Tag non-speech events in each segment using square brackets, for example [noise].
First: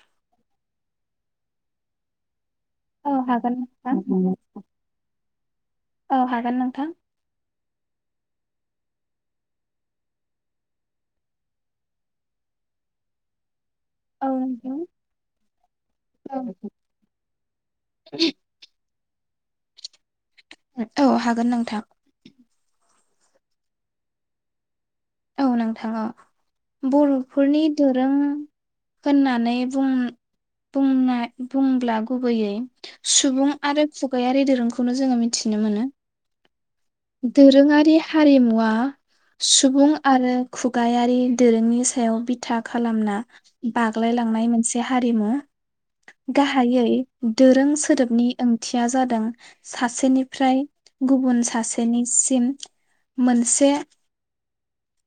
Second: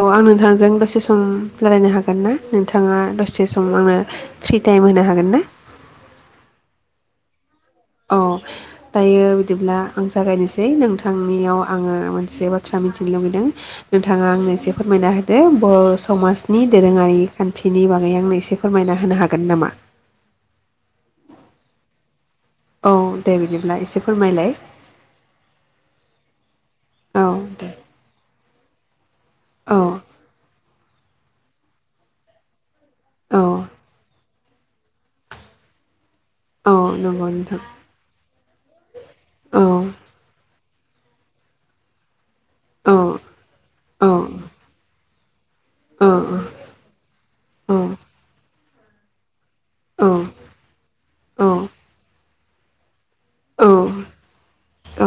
औ आं नोंथांजों दसे सम ओ रायलायनो हागोन ना? नोंथाङा औ दसे हागोन सम नोंथां आंनो फ्रि टाइम होनो हागोन ना? औ हागोन नोंथां अ दायो बिदिब्ला आं जागायनोसै नोंथांनियाव आंङो मोनसे बाथ्रा मिथिनो लुुबैदों। नोंथाङा औ आंनो एसे नोंथां फोरमायना होदो बर' औ समाजनि दोरोङारि खान्थिनि बागै आंनो एसे फोरमायना होनो हाग हागोन नामा? औ हागोन नोंथां। औ दे बिदिब्ला एसे फोरमायलाय। औ नोंथाङा औ बर'फोरनि दे दोरों होननानै औ बुं बुंनाय बुंब्ला गुबैयै औ सुबुं आरो खुगायारि दोरोंखौनो जोंङो मिथिनो मोनो औ नंगौ नोंथां दोरोङारि हारिमुवा [unintelligible] औ सुबुं। खुगायारि दोरोंनि सायाव बिथा औ खालामना औ बाग्लायलांनाय मोनसे हारिमु। औ गाहायै। दोरों औ सोदोबनि ओंथिया जादों सासेनिफ्राय गुबुन औ सासेनिसिम मोनसे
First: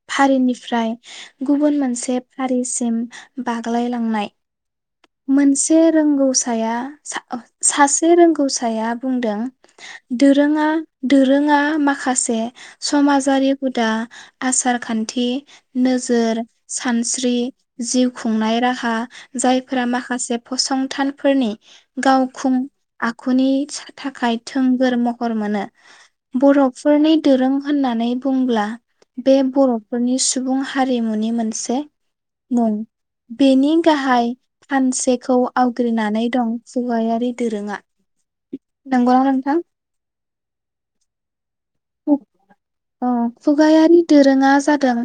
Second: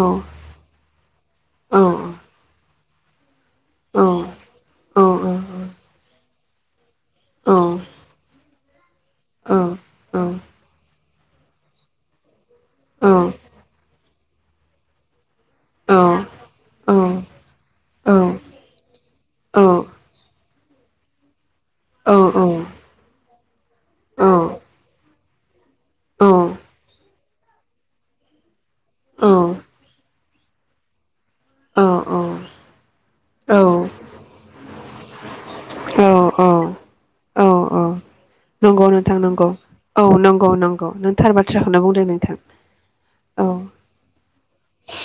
औ फारिनिफ्राय। गुबुन औ मोनसे फारिसिम। औ बाग्लायलांनाय। मोनसे रोंगौसाया सा-सासे रोंगौसाया बुंदों दोरोङा दोरोङा माखासे समाजारि गुदा। आसारखान्थि नोजोर सानस्रि जिउ खुंनाय राहा औ जायफोरा माखासे फसंथानफोरनि गावखुं आखुनि थाखाय थोंगोर महर मोनो बर'फोरनि धोरों होननानै बुंब्ला। बे बर'फोरनि सु सुबुं हारिमुनि मोनसे मुं बेनि गाहाय फानसेखौ आवग्रिनानै दं जौगायारि औ दोरोङा। औ नंगौ नोंथां नंगौ औ नंगौ नंगौ नों थार बाथ्रा। अ फुगायारि दो रोङा जादों।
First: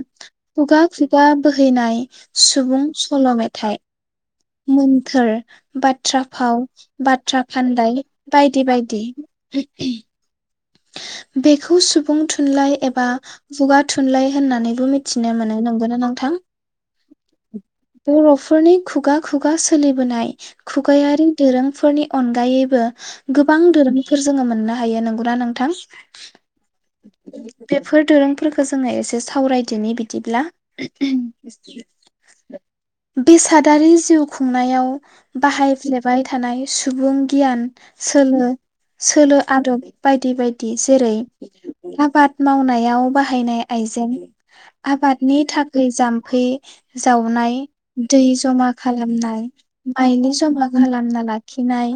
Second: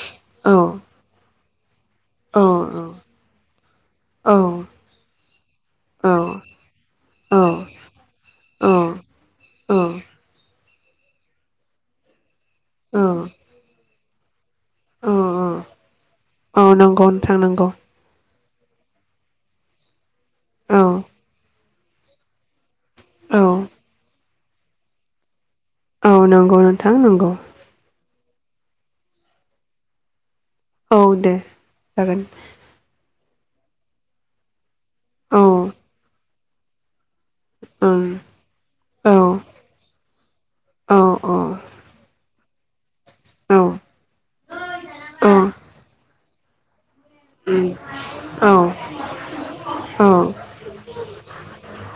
औ बगा फ्रिद। आ बोहैनाय औ सुबुं सल' मेथाइ। औ। फोर औ बाथ्रा फाव बाथ्रा फानदाय बायदि औ बायदि। बेखौ सुबुं थुनलाइ एबा खुगा थुनलाइ होननानैबो औ मिथिनो मोनो नंगौना नों औ नंगौ नोंथां नंगौ। फोरनि खुगा खुगा सोलिबोनाय औ खुगायारि दोरोंफोरनि अनगायैबो औ गोबां दोरोमफोर जोङो मोननो हायो नंगौना नोंथां। औ नंगौ नोंथां नंगौ। फोरखो जोङो एसे सावरायदोनि बिदिब्ला। औ दे जागोन बेसे सादारि जिउ खुंनायाव। औ बाहाय फ्लेबाय। थानाय सुबुं गियान ओं सोलो। औ सोलो आदब। बायदि बायदि। औ जेरै आबाद। मावनायाव औ बाहायनाय आइजें औ आबादनि थाखाय जाम्फै जावनाय दै औ जमा खालामनाय। औ बायनो जबा गलाब। नोंनालाय। खिनाय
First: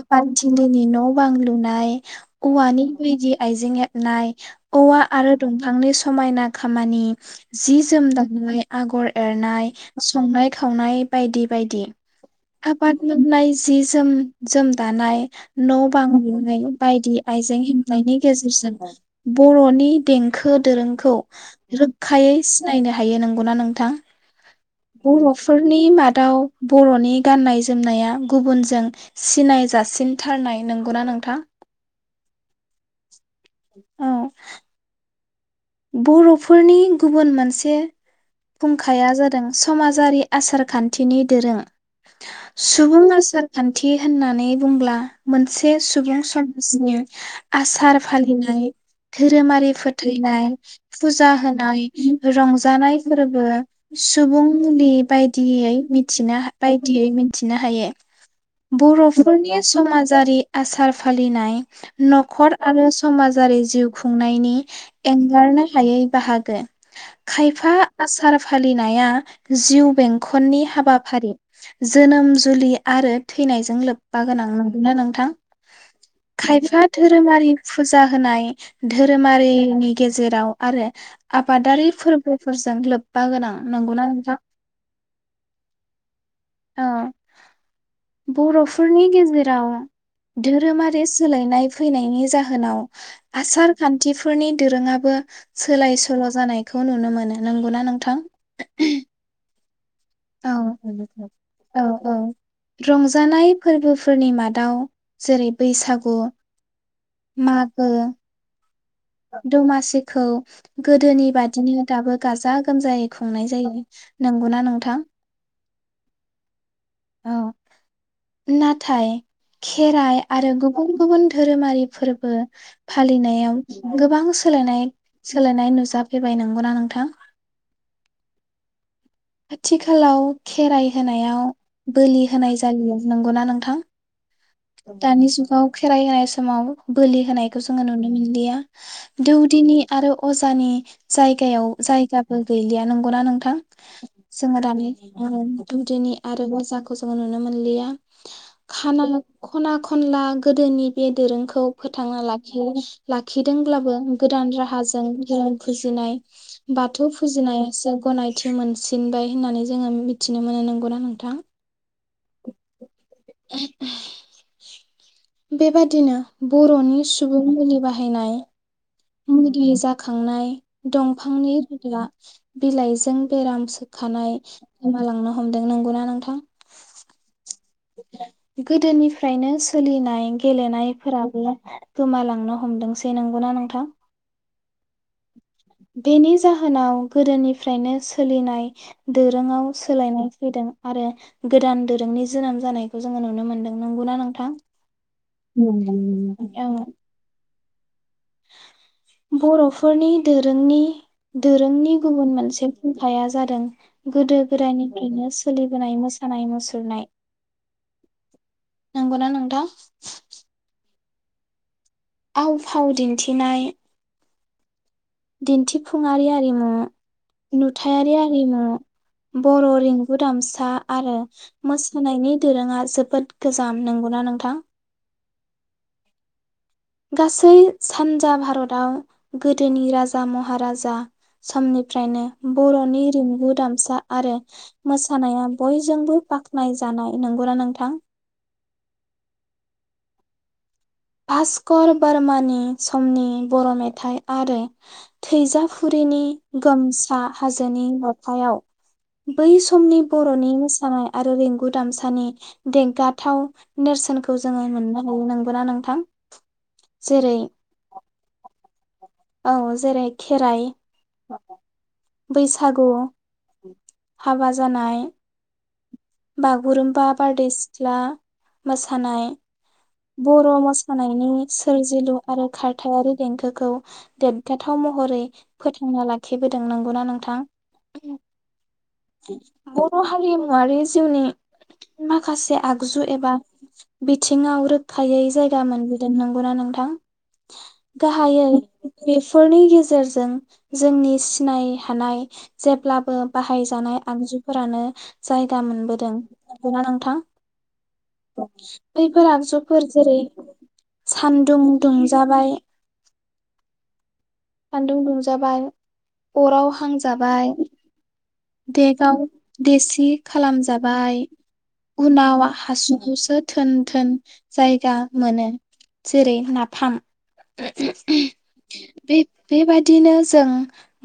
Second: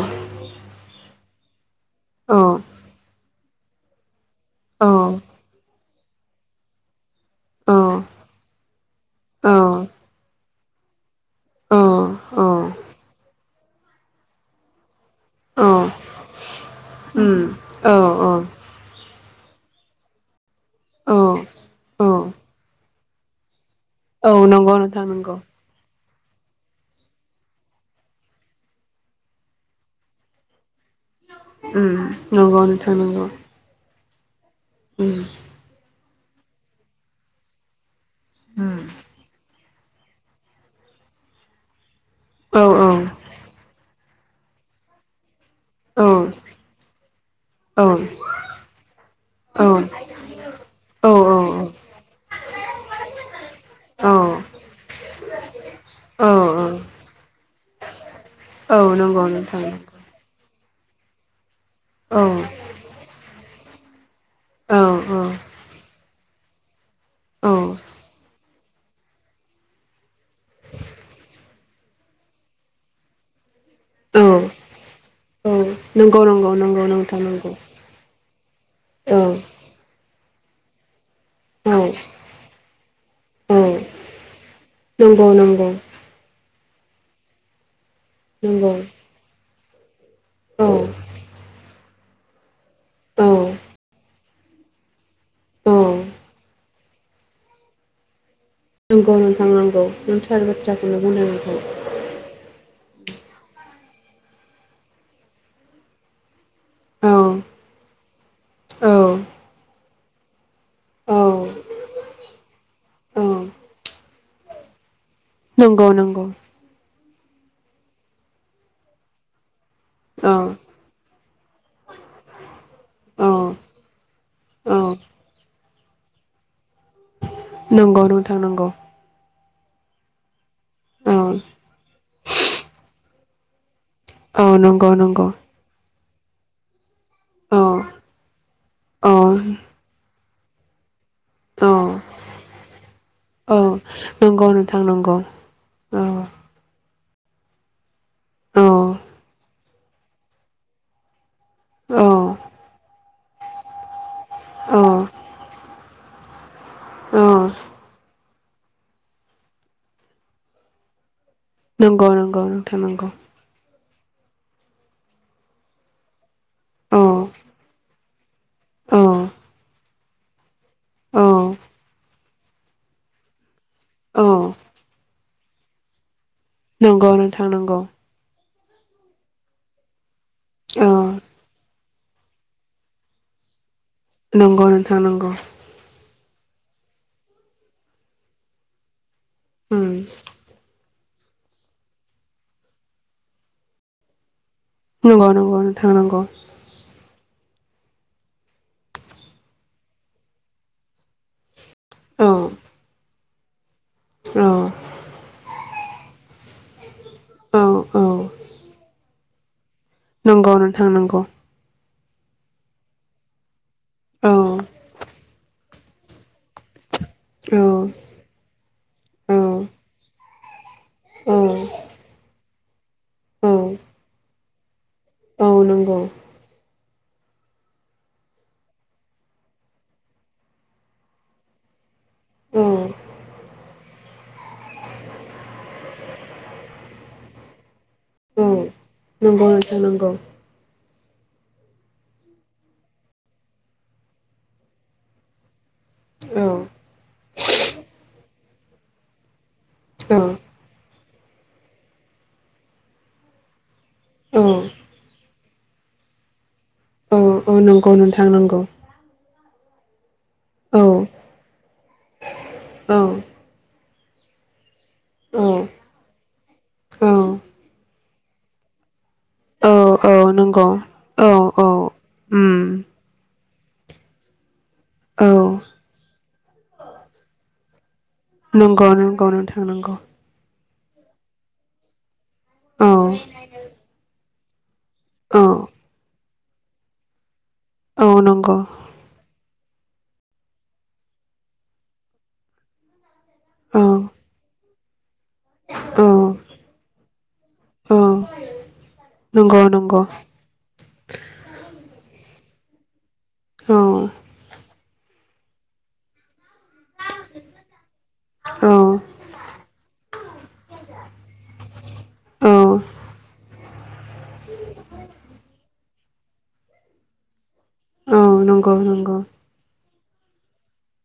बायदिनो। नि न' बां लुनाय औवानि बायदि आइजें हेबनाय औ औवा औ आरो दंफांनि समायना खामानि जि जोम दानाय आगर एरनाय संनाय खावनाय बायदि बायदि आबाद बुङोब्ला जि जोम जोम दानाय न' बां लुनाय । बायदि उम आइजें हेब औ मैनि औ गेजेरसिनै बर'नि देंखो दोरोंखौ औ रोखायै सिनायनो हायो नंगौना नों थां नंगौ नोंथां नंगौ बर'फोरनि मादाव बर'नि गाननाय-जोमनाया गुबुनजों सिनाय जाासिनथारनाय नंगौना नों उम नंगौ नो थां नंगौ औ उम बर'फोरनि गुबुन मोनसे फुंखाया जादों समाजारि आसारखान्थिनि दोरों औ औ सुबुं आसारखान्थि होननानै बुंब्ला मोनसे औ सुबुं समाजनि औ आसार फालिनाय औ धोरोमारि फोथैनाय फुजा होनाय रंजानाय फोरबो सुबुं मुलि बायदियै औ मिथिनो हा बायदियै मिथिनो हा थायो । औ नंगौ बर'फोरनि नोंथां समाजारि आसार फालिनाय औ नखर आरो समाजारि जिउ खु खुंनायनि औ एं एंगारनो हायै बाहाग [unintelligible] औ खायफा आसार फालिनाया जिउ बेंखननि हाबाफारि जोनोम जुलि आरो थैनायजों लोब्बा औ औ गोनां नंगौ ना नोंथां औ नंगौ । नंगौ नंगौ खायफा नोंथां धोरोमारि नंगौ फुजा होनाय औ धोरोमारिनि जेराव आरो औ आबादारि फोरबोफोरजों लोब ब्बा गोनां औ नंगौना नोंथां नंगौ नंगौ औ नंगौ बर'फोरनि गेजेराव औ धोरोमारि सोलायनाय फैनायनि जाहोनाव औ आसार खान्थि फो फोरनि दोरोङाबो औ सोलाय सोल' जानाय खौ नुनो मोनो नंगौना नोंथां? नंगौ नोंथां नंगौ। नों थार औ बाथ्राखौनो बुंदों नंगौ। जानाय फोरबोफोरनि मादाव जेरै बैसागु औ माग ओ औ दमासिखौ औ गोदोनि बादिनो दाबो गाजा गोमजायै औ खुंनाय जायो नंगौना नोंथां? नंगौ नंगौ। औ नाथाय खेराइ औ आरो गुबुन गुबुन धोरोमारि फोरबो औ फालिनायाव गोबां औ सोलायनाय सोलायनाय नुजाफैबाय नंगौना नोंथां? नंगौ नोंथां नंगौ। आथिखालाव खेराइ औ होनायाव बोलि होनाय जालिया नंगौना नोंथां? औ नंगौ दानि नंगौ। जुगाव खेराइ होनाय समाव बोलि होनायखौ औ जोङो नुनो मोनलिया। औ दौदिनि आरो अजानि जायगायाव औ जायगाबो गैलिया नंगौना नोंथां? औ नंगौ जोंहा नोंथां दानि नंगौ ओ औ दौदिनि आरो अजाखो खौ जों नुनो मोनलिया औ खाना खना खनला गोदोनि बे दोरोंखौ औ फोथांना लाखि लाखिदोंब्लाबो गोदान औ राहाजों धोरोम फुजिनाय बाथौ औ फुजिनायासो गनायथि मोनसि सिनबाय होननानै जोङो मिथिनो मोनो नंगौना नोंथां? नंगौ नंगौ नोंथां नंगौ। बेबादिनो औ बर'नि सुबुं मुलि बाहायनाय औ मुदि जाखांनाय दंफांनि रुदा बिलाइजों बेराम सो खानाय औ गोमलांनो हमदों नंगौना नोंथां? नंगौ नों थां नंगौ। गोदोनिफ्रायनो सोलिनाय औ गेलेनायफोराबो गोमालांनो हमदोंसै नंगौना नोंथां? नंगौ नोंथां नंगौ। बेनि जाहोनाव गोदोनिफ्रायनो सोलिनाय दोरोङाव उम सोलायनाय फैदों। आरो गोदान दोरोंनि जोनोम जानायखौ जोङो नुनो मोन्दों नंगौना नोंथां नंगौ नंगौ नोंथां नंगौ। बर'फोरनि दोरोंनि जोंनि औ गुबुन मोनसे फुंखाया जा जादों गोदो औ गोदायनिफ्रायनो सोलिबोनाय मोसानाय मुसुरनाय औ औ नंगौना नोंथां? नंगौ नोंथां नंगौ। आव फाव दिन्थिनाय औ दिन्थिफुंआरि आरिमु औ नुथायारि आरिमु औ बर' रिंगु दामसा आरो औ मोसानायनि दोरोङा जोबोद औ गोजाम नंगौना नोंथां। औ नंगौ गासै सानजा भारताव गोदोनि राजा महाराजा समनिफ्रायनो औ बर'नि रिंगु दामसा आरो मोसानाया बयजोंबो बाख्नाय जानाय नंगौना नोंथां। औ नंगौ नोंथां नंगौ। भास्कर बार्मानि समनि बर' मेथाइ आरो थैजाफुरिनि औ गोमसा हाजोनि रथायाव बै समनि औ बर'नि मोसानाय आरो रिंगु दामसानि देंगाथाव नेरसोनखौ औ जोङो मोननो हायो नांगौ। [unintelligible] नों थां। औ औ नंगौ नोंथां नंगौ। औ जेरै खेराइ औ बैसागु औ हाबा जानाय औ बागुरुमबा बारदै सिख्ला मोसानाय औ औ बर' नंगौ औ मोसानायनि औ सोरजिलु आरो। उम खारथायारि देंखोखौ देरगाथाव महरै औ फोथांना लाखिबोदों नंगौना नोंथां। नंगौ नंगौ नोंथां नंगौ। बर' हारिमुवारि जिउनि माखा माखासे औ आगजु एबा बि थिंआव रो खायै औ जायगा मोनबोदों नों। [unintelligible] नोंथां औ गाहायै नंगौ बेफोरनि गेजेराव गेजेरजों जोंनि सिनाय हानाय जेब्लाबो औ बाहायजानाय आगजुफोरानो जायगा औ मोनबोदों नंगौ ना नोंथां? औ बैफोर आगजु नंगौ फोर नंगौ जेरै सानदुं दुं जाबाय औ सान्दुं दुंजाबाय अराव हांजाबाय। औ देगआव देसि खालामजाबाय, उनाव औ हासुखौसो थोन थोन जायगा मोनो जेरै नाफाम। औ नंगौ नंगौ बेबायदिनो जों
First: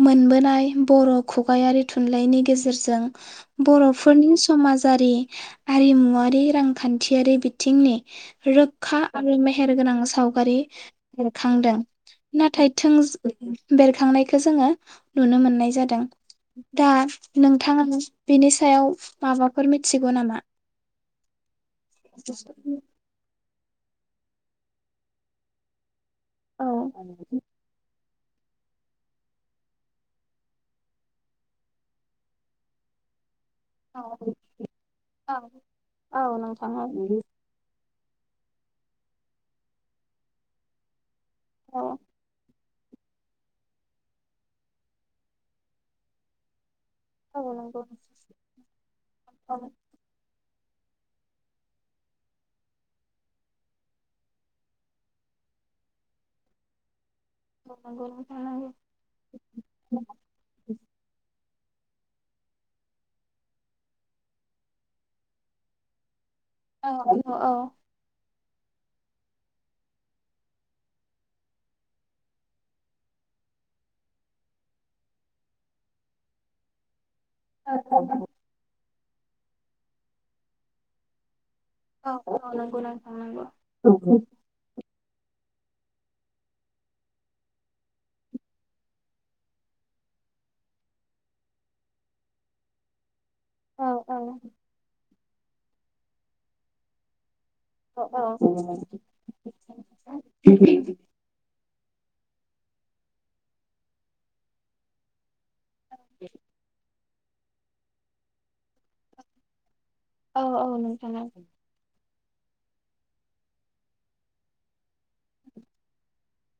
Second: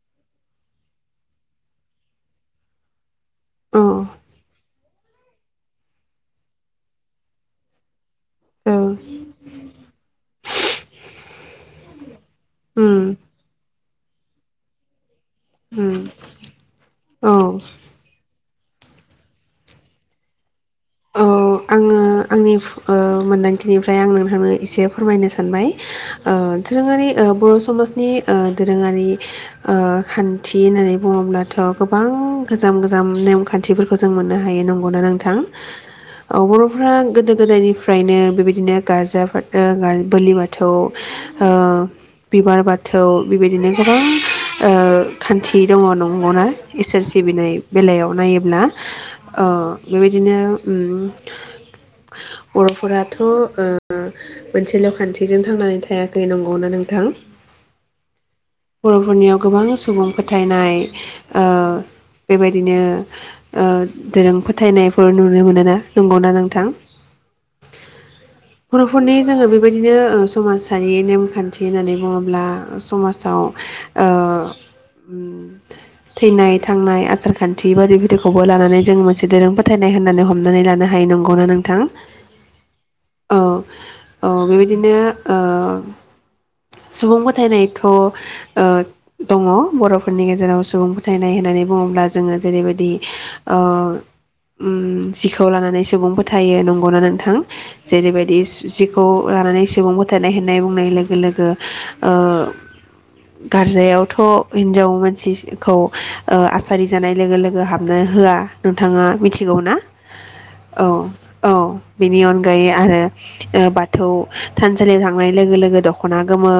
मोनबोनाय बर' खुगायारि थुनलाइनि गेजेरजों औ बर'फोरनि समाजारि आरिमुवारि, रांखान्थियारि, बिथिंनि औ रोखा आरो मेहेरगोनां सावगारि बेरखांदों नाथाय उम थोंजो बेरखांनायखौ जोङो नुनो मोननाय उम जादों। दा औ नोंथाङानो बिनि सायाव माबाफोर मिथिगौ नामा? ओ आंनि ओ मोन थिबिनिफ्राय आं नोंथांनो एसे फोरमायनो सानबाय। ओ औ दोरोङारि ओ बर' समाजनि ओ दोरोङारि ओ खान्थि होननानै बुङोब्लाथ' गोबां गोजाम गोजाम नेमखान थिफोरखौ जों मोननो हायो नंगौनो औ नोंथां? औ बर'फ्रा गोदो गोदायनि फ्रायनो बेबायदिनो गारजा फो ओ गा ओ बोलि बाथौ ओ औ बिमार बाथ थौ बेबायदिनो गोबां ओ खान्थि दङ नंगौवना? इसोर औ सिबिनाय नंगौ बेलायाव नायोब्ला ओ बेबायदिनो उम बर'फोराथ' ओ मोनसे ल'खान्थिजों थांनानै थायाखै नंगौना नोंथां? औ नंगौ नोंथां नंगौ बर'फोरनियाव गोबां सुबुं फोथायनाय ओ बेबायदिनो ओ दोरों फोथायनायफोर नुनो मोनोना? नोंगावना नों औ औ औ बर'फोरनि जोङो बेबायदिनो ओ समाजारि नेमखान्थि होननानै बुङोब्ला समाजाव ओ उम-थैनाय थांनाय आसार खान्थि बायदि बिदिखौबो लानानै जों मोनसे दोरों फोथायनाय होननानै हमनानै लानो हायो नंगौना नों औ औ नंगौ नोंथां नंगौ। औ बेबायदिनो ओ सुबुं फोथायनायथ' ओ दङ । बर'फोरनि गेजेराव सुबुं फोथायनाय होननानै बुङोब्ला, जोङो जेरैबायदि ओ औ उम जिखौ लानानै सुबुं फोथायो नंगौना नोंथां? औ जेरैबायदि जि-जिखौ लानानै सुबुं फोथारनाय होननाय बुंनाय लोगो लोगो ओ गारजायावथ' हिनजाव मानसि खौ आसरि जानाय लोगो लोगो हाबनो होआ नोंथाङा मिथिगौ ना औ औ नोंथाङा औ बेनि अनगायै आरो ओ बाथौ थानसालियाव थांनाय लोगो लोगो दखना गोमो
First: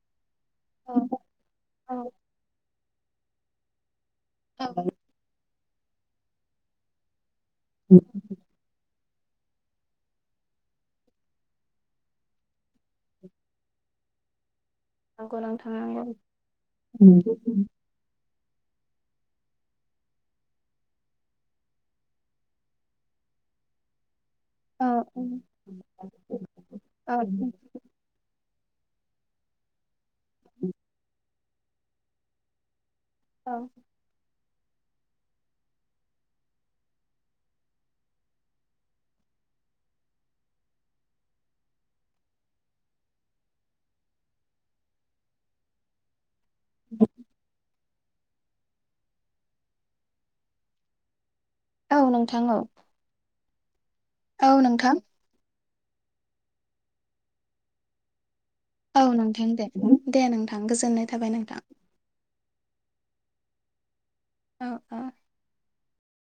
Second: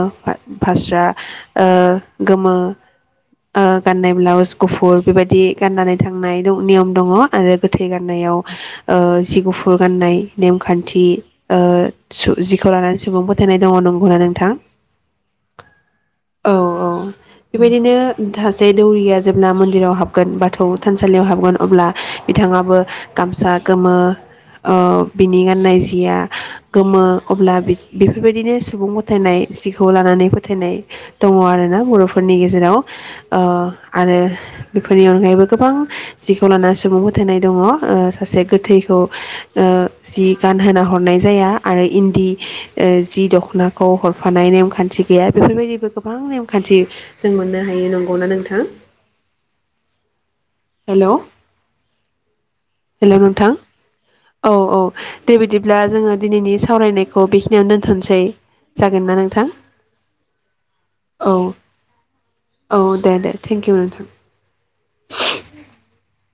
औ फास्रा ओ औ गोमो ओ गाननाय ब्लाउस औ गुफुर बेबायदि गाननानै थांनाय दं नियम दङ आरो गोथै गारनायाव ओ जि गुफुर गाननाय नेमखान्थि ओ सु जिखौ लानानै सुबुं फोथायनाय दङ नंगौना नोंथां नंगौ नोथां नंगौ औ औ बेबायदिनो सासे दौरिया जेब्ला मन्दिराव हाबगोन बाथौ थानसालियाव हाबगोन अब्ला बिथाङाबो गामसा गोमो ओ बिनि गाननाय जिया गोमो औ अब्ला बिदि बेफोरबायदिनो सुबुं फोथायनाय जि खौ लानानै फोथायनाय दङ आरो ना बरफोरनि गेजेराव ओ आरो बेफोरनि अनगायैबो गोबां जिखौ लाना सुबुं फोथायनाय दङ ओ सासे गो थैखौ ओ जि गानहोना हरनाय जाया आरो इन्दि ओ जि दखनाखौ हरफानाय नेमखान्थि गैया बेफोरबायदिबो गोबां नेम खान्थि जों मोननो हायो नं गौ ना नोंथा हेलौ औ नोंथां औ हेलौ नोंथां औ औ दे बिदि ब्ला जोङो दिनैनि सावरायनायखौ बेखिनियावनो दोनथनोसै औ जागोन ना नोंथां दे दे नोंथां गोजोननाय औ थाबाय नोंथां औ दे दे थेंकि इउ नोंथां औ आ